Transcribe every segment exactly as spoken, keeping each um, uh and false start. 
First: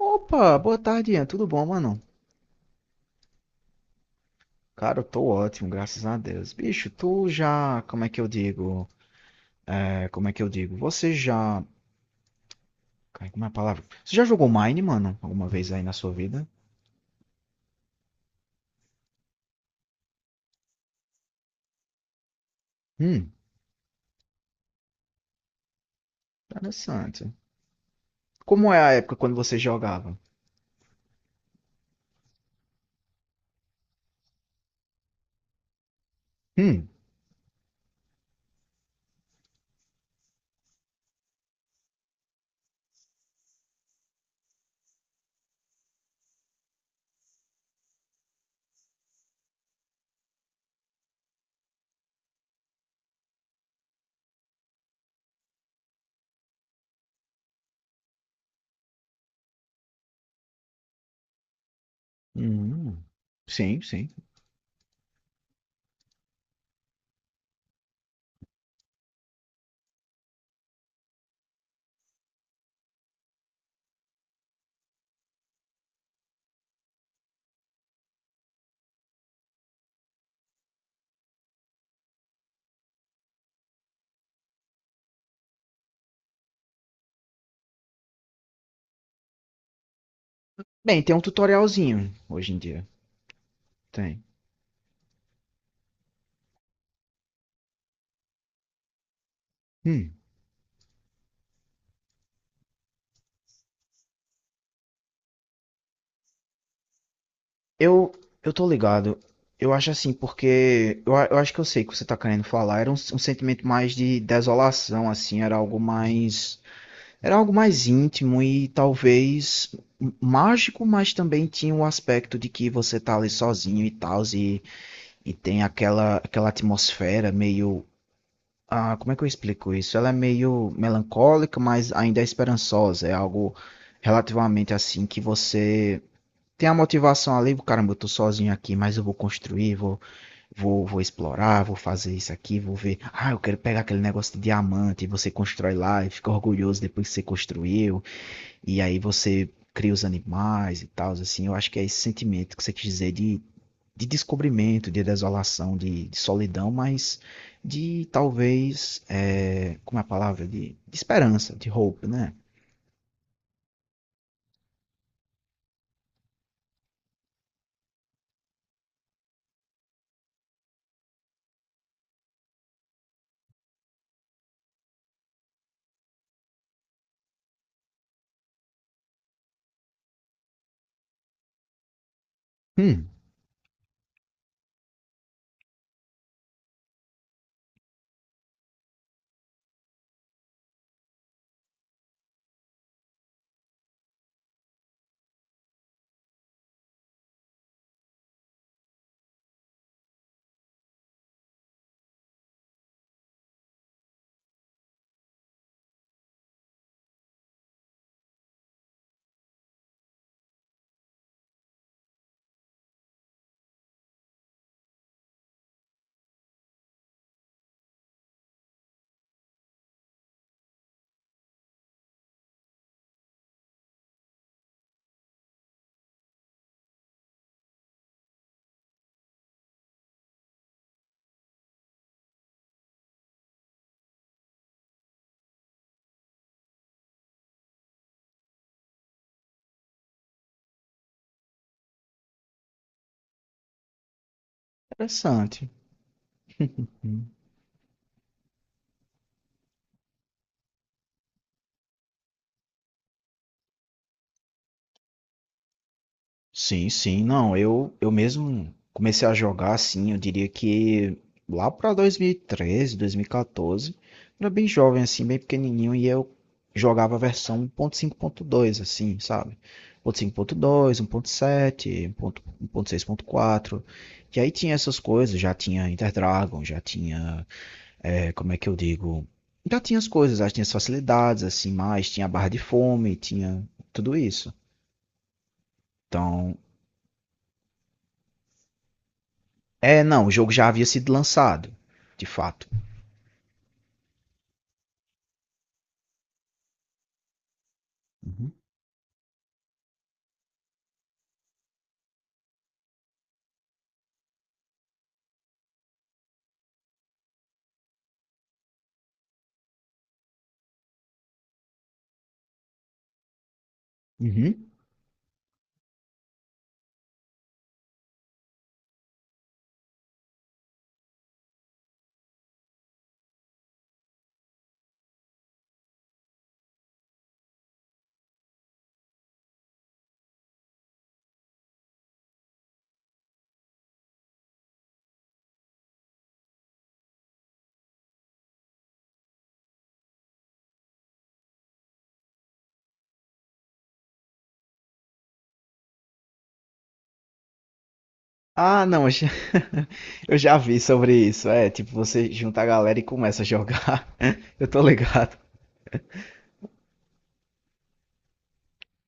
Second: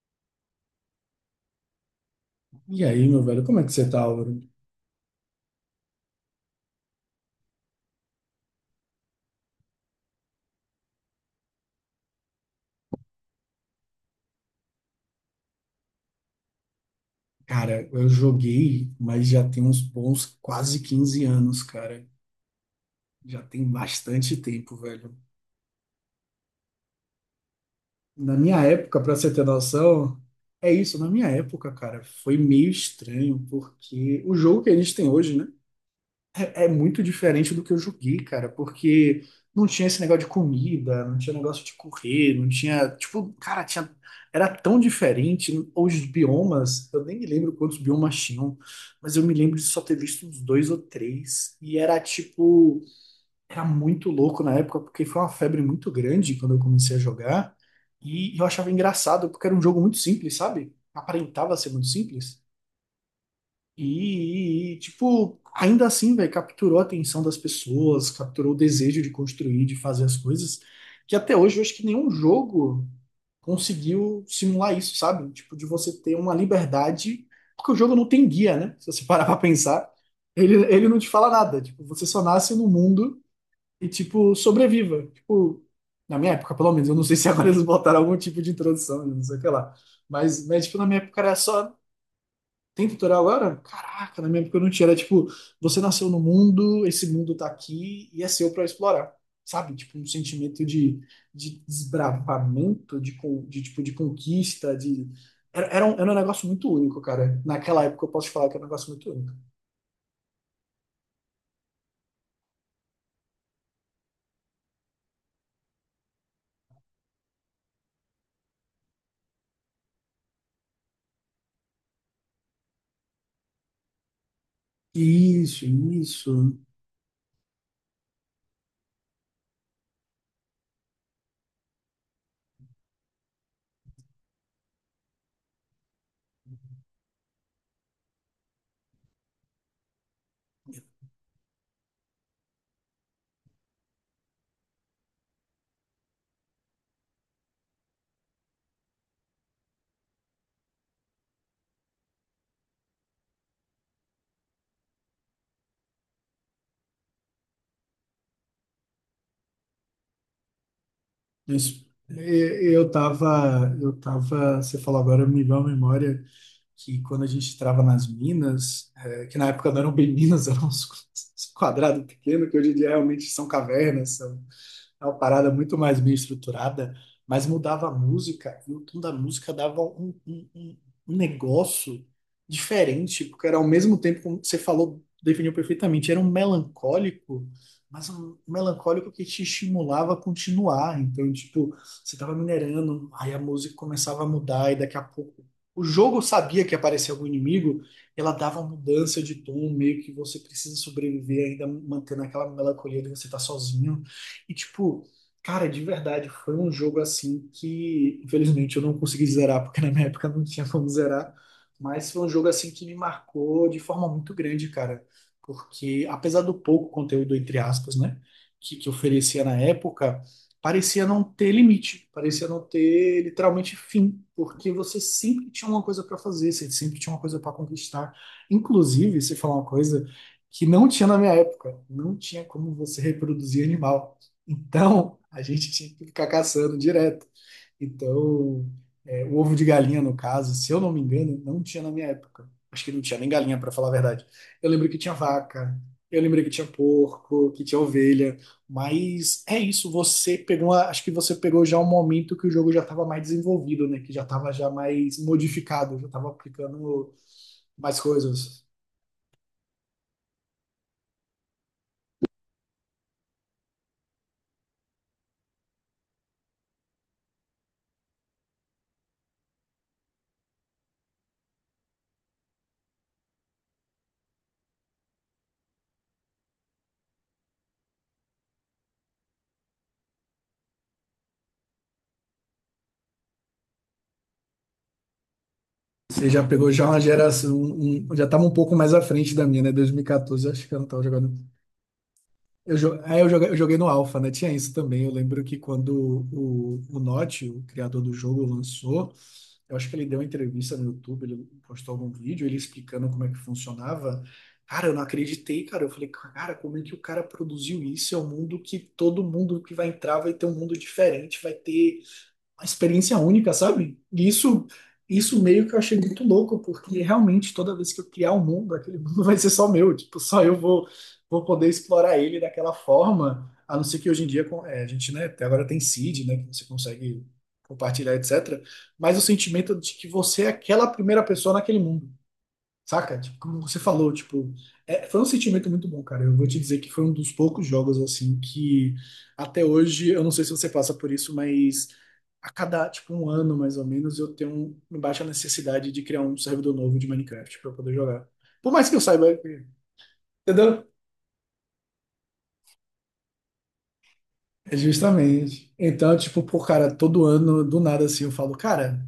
Opa, boa tarde, Ian. Tudo bom, mano? E aí, meu velho, como é que você tá, Auro? Cara, eu tô ótimo, graças a Deus. Bicho, tu já. Como é que eu digo? É, como é que eu digo? Você já. Cara, como é a palavra? Você já jogou Mine, mano? Alguma vez aí na sua vida? Cara, eu joguei, mas já tem uns bons quase quinze anos, cara. Hum, Já tem bastante tempo, velho. interessante. Na minha Como é a época, época pra você quando ter você jogava? noção, é isso, na minha época, cara, foi meio estranho, porque o jogo que a gente tem hoje, né? É é Hum, muito diferente do que eu joguei, cara, porque não tinha esse negócio de comida, não tinha negócio de correr, não tinha, tipo, cara, tinha, era tão diferente. Os biomas, eu nem me lembro quantos biomas tinham, mas eu me lembro de só ter visto uns dois ou três. E era tipo, era muito louco na época, porque foi uma febre muito grande quando eu comecei a jogar. E eu achava engraçado, porque era um jogo muito simples, sabe? Aparentava ser muito simples. hum. Sim, sim. E, e, tipo, ainda assim, velho, capturou a atenção das pessoas, capturou o desejo de construir, de fazer as coisas, que até hoje eu acho que nenhum jogo conseguiu simular isso, sabe? Tipo, de você ter uma liberdade, porque o jogo não tem guia, né? Se você parar pra pensar, ele, ele não te fala nada. Tipo, você só nasce no mundo e, tipo, sobreviva. Tipo, na minha época, pelo menos, eu não sei se agora eles botaram algum tipo de introdução, não sei o que lá. Mas, mas tipo, na minha Bem, tem época um era só. tutorialzinho hoje em dia. Tem tutorial agora? Tem. Caraca, na minha época eu não tinha. Era tipo, você nasceu no mundo, esse mundo tá aqui e é seu pra explorar. Sabe? Tipo, um Hum. sentimento de, de desbravamento, de, con- de, tipo, de conquista, de... Era, era um, era um negócio muito único, cara. Naquela época eu Eu, posso te falar eu que era tô um negócio muito ligado. único. Eu acho assim, porque eu, a- eu acho que eu sei o que você tá querendo falar. Era um, s- um sentimento mais de desolação, assim, era algo mais, era algo mais íntimo e talvez m- mágico, mas também tinha o aspecto de que você tá ali sozinho e tal, e, e tem Isso, aquela, aquela isso. atmosfera meio, ah, como é que eu explico isso? Ela é meio melancólica, mas ainda é esperançosa. É algo relativamente assim que você tem a motivação ali, caramba, eu tô sozinho aqui, mas eu vou construir, vou, vou, vou explorar, vou fazer isso aqui, vou ver. Ah, eu quero pegar aquele negócio de diamante, e você constrói lá e fica orgulhoso depois que você construiu, e aí você cria os animais e tal, assim. Eu acho que é esse sentimento que você quis dizer de, de descobrimento, de desolação, de, de solidão, mas de talvez, é, como é a palavra? De, de esperança, de Isso. hope, né? E- Eu tava, eu tava, você falou agora, me veio à memória que quando a gente trava nas minas, é, que na época não eram bem minas, eram uns quadrados pequenos, que hoje em dia realmente são cavernas, são é uma parada muito mais bem estruturada, mas mudava a música, e o tom da música dava um, um- um- um negócio Hum, diferente, porque era ao mesmo tempo, como você falou, definiu perfeitamente, era um melancólico, mas um melancólico que te estimulava a continuar. Então, tipo, você tava minerando, aí a música começava a mudar, e daqui a pouco o jogo sabia que aparecia algum inimigo, ela dava uma mudança de tom, meio que você precisa sobreviver ainda mantendo aquela melancolia de você estar sozinho. E, tipo, cara, de verdade, foi um jogo assim que, infelizmente, eu não consegui zerar, porque na minha época não tinha como zerar. Mas foi um jogo assim que me marcou de forma muito grande, cara. Porque, apesar do pouco conteúdo, entre aspas, né, que, que oferecia na época, parecia não ter limite, parecia não ter literalmente fim, porque você sempre tinha uma coisa para fazer, você sempre tinha uma coisa para conquistar. Inclusive, se falar uma coisa que não tinha na minha época, não tinha como você reproduzir animal. Então, a gente tinha que ficar caçando direto. Então, é, o ovo de galinha, no caso, se eu não me engano, não tinha na minha época. Acho que não tinha nem galinha, para falar a verdade. Eu lembro que tinha interessante. vaca, eu lembro que tinha porco, que tinha ovelha. Mas é isso, você pegou, uma- acho que você pegou já um momento que o jogo já estava mais desenvolvido, né? Que já estava já mais modificado, já estava Sim, aplicando sim. Não, eu, mais eu coisas. mesmo comecei a jogar assim, eu diria que lá para dois mil e treze, dois mil e quatorze, era bem jovem assim, bem pequenininho e eu jogava a versão um ponto cinco ponto dois assim, sabe? um ponto cinco ponto dois, um ponto sete, um ponto seis.4. E aí tinha essas coisas, já tinha Interdragon, já tinha, é, como é que eu digo? Já tinha as coisas, já tinha as facilidades assim, mais tinha a barra de fome, tinha tudo isso. Você já Então, pegou já uma geração, um- já estava um pouco mais à frente da minha, né? é, não, o dois mil e quatorze, jogo acho já que eu não havia estava sido jogando. lançado, de fato. Eu, jo- é, eu joguei, eu joguei no Alpha, né? Tinha isso também. Eu lembro que quando o, o Notch, o criador do jogo, Uhum. lançou, eu acho que ele deu uma entrevista no YouTube, ele postou algum vídeo, ele explicando como é que funcionava. Cara, eu não acreditei, cara. Eu falei, cara, como é que o cara produziu isso? É um mundo que todo mundo que vai entrar vai ter um mundo diferente, vai ter uma experiência única, sabe? E isso, Uhum. isso meio que eu achei muito louco, porque realmente toda vez que eu criar um mundo, aquele mundo vai ser só meu, tipo, só eu vou, vou poder explorar ele daquela forma, a não ser que hoje em dia com- é, a gente, né, até agora tem seed, né, que você consegue compartilhar, et cetera. Mas o sentimento de que você é aquela primeira pessoa naquele mundo. Saca? Tipo, como você falou, tipo, é, foi um sentimento muito bom, cara. Eu vou te dizer que foi um dos poucos jogos assim que até hoje, eu não sei se você passa por isso, mas a cada tipo um ano mais ou menos eu tenho um- uma baixa necessidade de criar um servidor novo de Minecraft para poder jogar. Por Ah, mais que eu não, eu saiba, já, eu já vi entendeu? sobre isso. É, tipo, você junta a galera e começa a jogar. Eu É tô ligado. justamente. Então, tipo, pô, cara, todo ano, do nada assim, eu falo, cara,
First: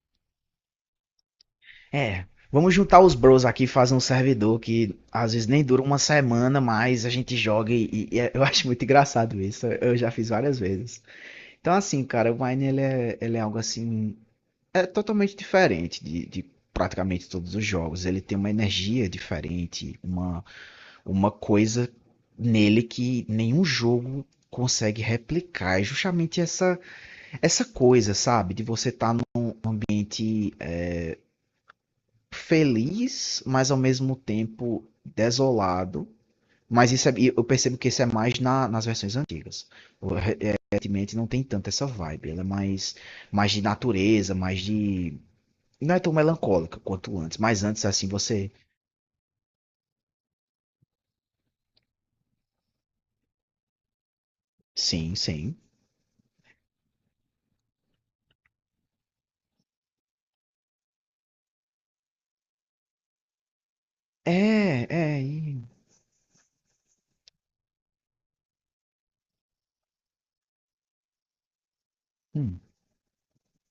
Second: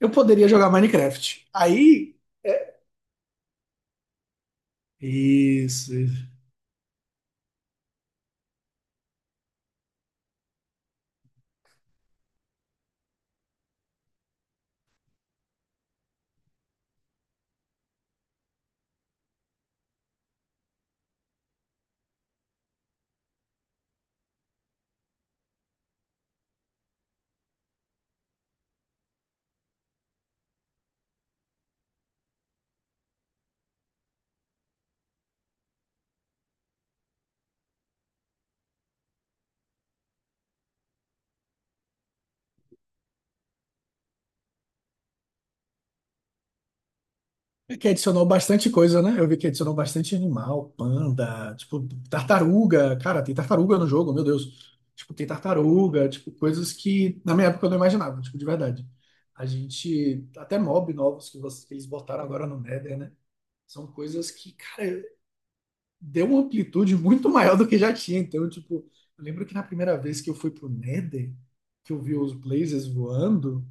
eu poderia jogar Minecraft. Aí, É, vamos é, juntar os bros aqui e fazer um servidor que às vezes nem dura isso. uma semana, mas a gente joga e, e é- eu acho muito engraçado isso. Eu já fiz várias vezes. Então, assim, cara, o Mine ele é, ele é algo assim, é totalmente diferente de, de praticamente todos os jogos. Ele tem uma energia diferente, uma uma coisa nele que nenhum jogo consegue replicar. É justamente essa, essa coisa, sabe? De você estar feliz, mas ao mesmo tempo desolado. Mas isso é- eu percebo que isso é mais na- nas versões antigas. O- é, Recentemente não tem tanto essa vibe. Ela é mais, mais de natureza, mais de. Não é tão melancólica quanto antes. Mas É antes, que assim, adicionou você. bastante coisa, né? Eu vi que adicionou bastante animal, panda, tipo, tartaruga. Cara, tem tartaruga no jogo, meu Deus. Sim, Tipo, tem sim. tartaruga, tipo, coisas que na minha época eu não imaginava, tipo, de verdade. A gente, até mob novos que vocês que eles botaram agora no Nether, né? São coisas que, É, cara, é. e- deu uma amplitude muito maior do que já tinha. Então, tipo, eu lembro que na primeira vez que eu fui pro Nether, que eu vi os hum. blazers voando,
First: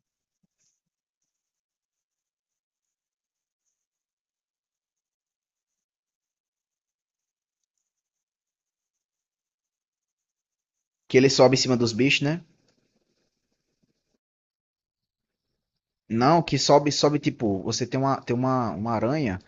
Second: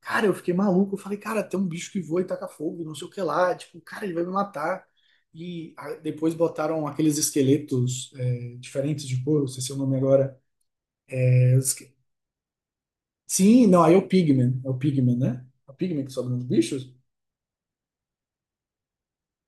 cara, eu fiquei maluco. Eu falei, cara, tem um bicho que voa e taca fogo, não sei o que lá. Tipo, cara, ele vai me matar. E ah, depois botaram aqueles esqueletos é, diferentes de couro, não sei se é o nome agora. Que ele sobe É, em os cima que- dos bichos, né? Sim, não, aí é o Pigman. É o Pigman, né? É o Pigman que sobe Não, nos que sobe, bichos? sobe tipo, você tem uma, tem uma, uma aranha,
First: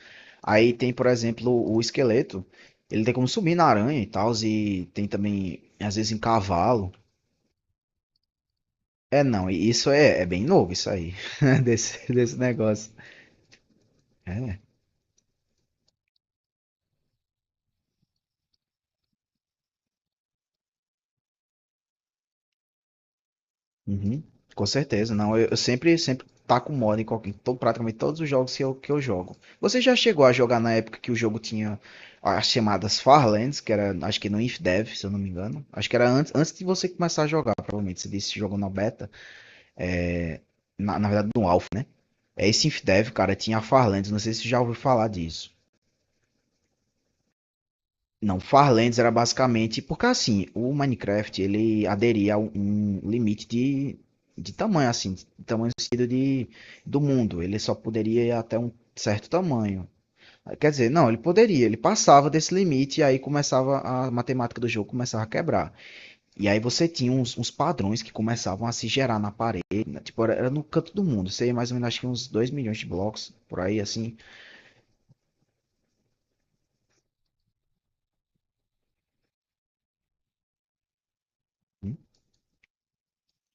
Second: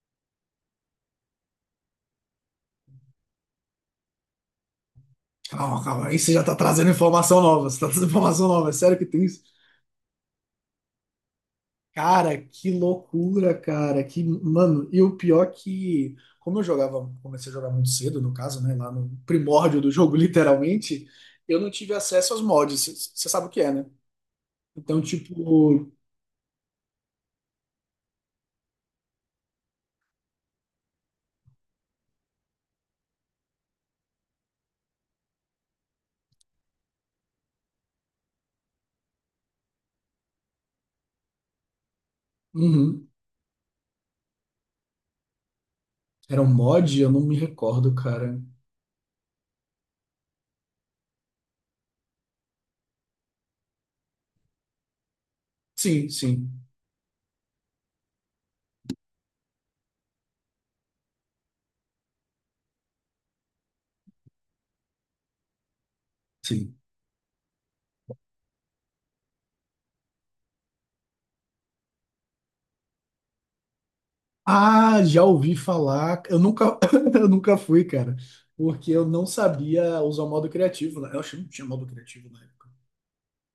aí tem, por exemplo, o esqueleto, ele tem como subir na aranha e tal, e tem também, Calma, às calma, vezes, em aí você já tá cavalo. trazendo informação nova. Você tá trazendo informação nova. É sério que É, tem isso? não, e isso é, é bem novo, isso aí, desse, desse Cara, que negócio. loucura, cara. Que, É. mano, e o pior que, como eu jogava, comecei a jogar muito cedo, no caso, né? Lá no primórdio do jogo, literalmente, eu não tive acesso aos mods. Você sabe o que é, né? Uhum. Com Então, certeza, não. Eu, eu tipo, sempre, sempre taco moda em qualquer, em to- praticamente todos os jogos que eu, que eu jogo. Você já chegou a jogar na época que o jogo tinha as chamadas Farlands, que era, acho que no InfDev, se eu não me engano. Acho que era antes, antes de você começar a jogar, provavelmente. Você disse que jogou na beta, na, na verdade no Alpha, né? É esse uhum, InfDev, cara, tinha a Farlands, não sei se você já ouviu falar disso. era um mod? Eu não me recordo, cara. Não, Farlands era basicamente, porque assim, o Minecraft, ele aderia a um um limite de, de tamanho, assim, de tamanho Sim, sim, do mundo. Ele só poderia ir até um certo tamanho. Quer dizer, não, ele poderia, ele passava desse limite e aí começava a matemática do jogo começava a quebrar. E aí sim. você tinha uns, uns padrões que começavam a se gerar na parede, né? Tipo, era, no canto do mundo, sei mais ou menos, acho que uns dois milhões de blocos, por aí assim. Ah, já ouvi falar. Eu nunca, eu nunca fui, cara. Porque eu não sabia usar o modo criativo. Né? Eu acho que não tinha modo criativo na época.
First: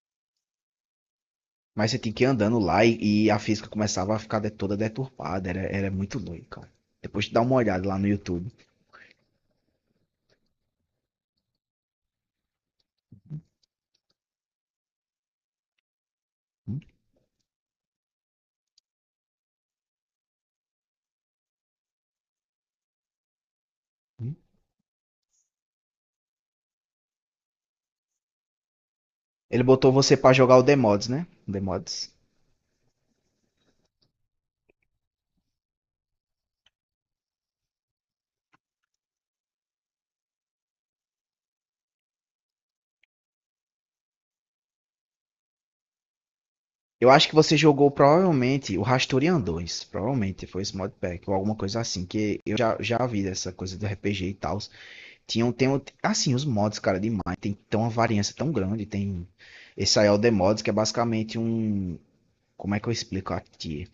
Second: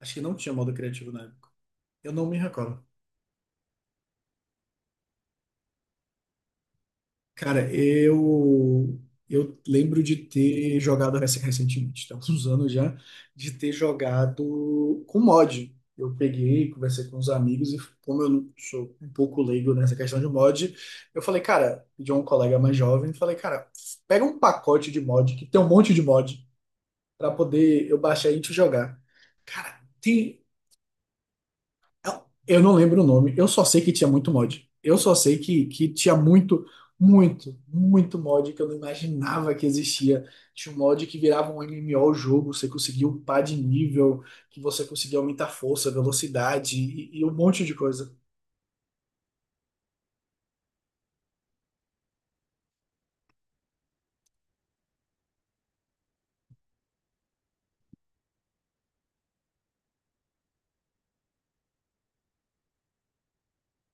Acho que não tinha modo criativo na época. Mas você Eu tinha que não ir me andando recordo. lá e, e a física começava a ficar de- toda deturpada, era, era muito doido, cara. Depois de dar uma Cara, olhada lá no YouTube. eu eu lembro de ter jogado rec- recentemente, tá? Uns anos já, de ter jogado com mod. Eu peguei, conversei com os amigos e como eu não sou um pouco leigo nessa questão de mod, eu falei, cara, de um colega mais jovem, falei, cara, pega um pacote de mod que tem um monte de mod pra poder eu baixar e a gente jogar. Ele Cara, botou você pra tem, jogar o The Mods, né? The Mods. eu não lembro o nome, eu só sei que tinha muito mod. Eu só sei que, que tinha muito, muito, muito mod que eu não imaginava que existia. Tinha um mod que virava um MMO o o jogo, você conseguia upar de nível, que você conseguia aumentar força, velocidade Eu e, e acho um que você monte de jogou coisa. provavelmente o Rastorian dois. Provavelmente foi esse modpack ou alguma coisa assim. Que eu já, já vi dessa coisa do R P G e tal. Tinham, tem, um- assim, os mods, cara, demais. Tem, tem uma variância tão grande. Tem esse aí é o The Mods, que é basicamente um. Como é que eu explico aqui?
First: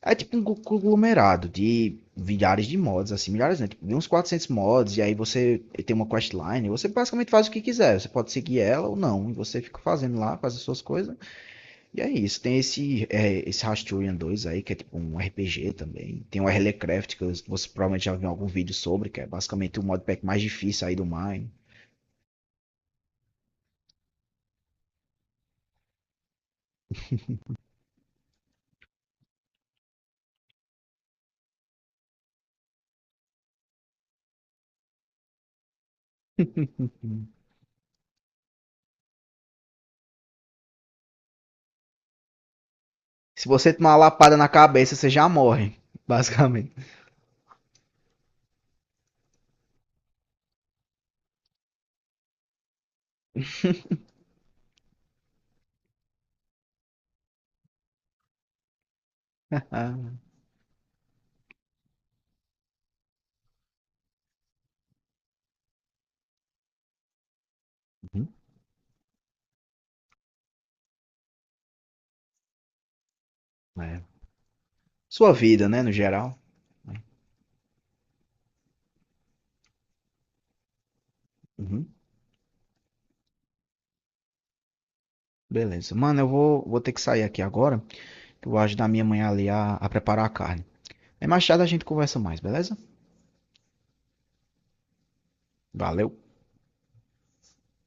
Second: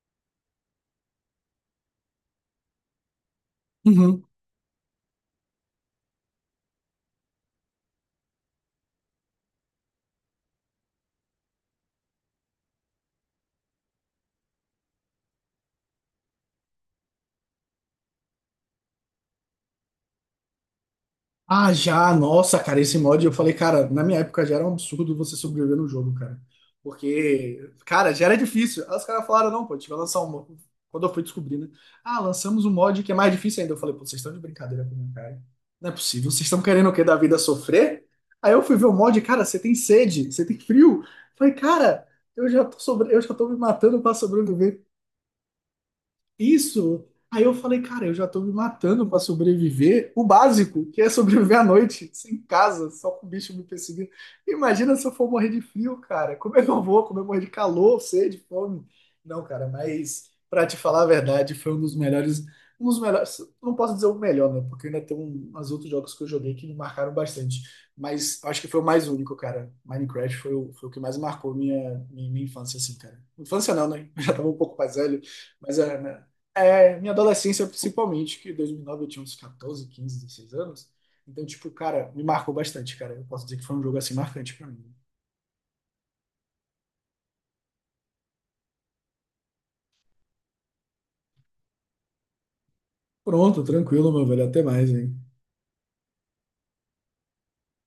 É tipo um conglomerado de milhares de mods, assim, milhares, né? Tipo, de uns quatrocentos mods, e aí você tem uma questline, e você basicamente faz o que quiser. Você pode seguir ela ou não, e você fica fazendo lá, faz as suas coisas. E é isso, tem esse, é, esse Rasturian dois aí, que é tipo um R P G também. Tem o Herlecraft, que eu- você provavelmente já viu em algum vídeo sobre, que é basicamente o modpack mais difícil aí do Mine. Ah, já, nossa, cara, esse mod eu falei, cara, na minha época já era um absurdo você sobreviver no jogo, cara. Porque, cara, já era difícil. Aí os caras falaram, não, pô, a gente vai lançar um. mo- Quando eu fui descobrir, né? Ah, lançamos um mod que é mais difícil ainda. Eu falei, pô, vocês estão de brincadeira com minha cara. Não é possível, vocês estão querendo o quê da vida sofrer? Aí eu fui ver o mod, cara, você tem sede, você tem frio. Eu falei, cara, eu já tô sobre... eu já Se tô me você tomar uma matando pra lapada na sobreviver. cabeça, você já morre, basicamente. Isso. Aí eu falei, cara, eu já tô me matando pra sobreviver. O básico, que é sobreviver à noite, sem casa, só com o bicho me perseguindo. Imagina se eu for morrer de frio, cara. Como é que eu vou? Como é que eu morrer de calor, sede, fome? Não, cara, mas pra te falar a verdade, foi um dos melhores, um dos melhores, não posso dizer o melhor, né? Porque ainda tem um- uns outros jogos que eu joguei que me marcaram bastante. Uhum, Mas acho que foi o mais único, cara. Minecraft foi o, foi o que mais marcou minha, minha, minha infância, assim, cara. Infância não, é. né? Eu já tava um pouco mais velho. Sua vida, Mas né, no é, né, geral. é, minha adolescência, principalmente, que em dois mil e nove eu tinha uns quatorze, quinze, dezesseis anos. Então, tipo, Uhum, cara, me marcou bastante, cara. Eu posso dizer que foi um jogo assim marcante pra mim. beleza. Mano, eu vou, vou ter que sair aqui agora, que eu vou ajudar minha mãe ali a, a preparar a carne. Aí mais tarde a gente conversa mais, beleza? Pronto, tranquilo, meu velho. Até mais, hein. Valeu.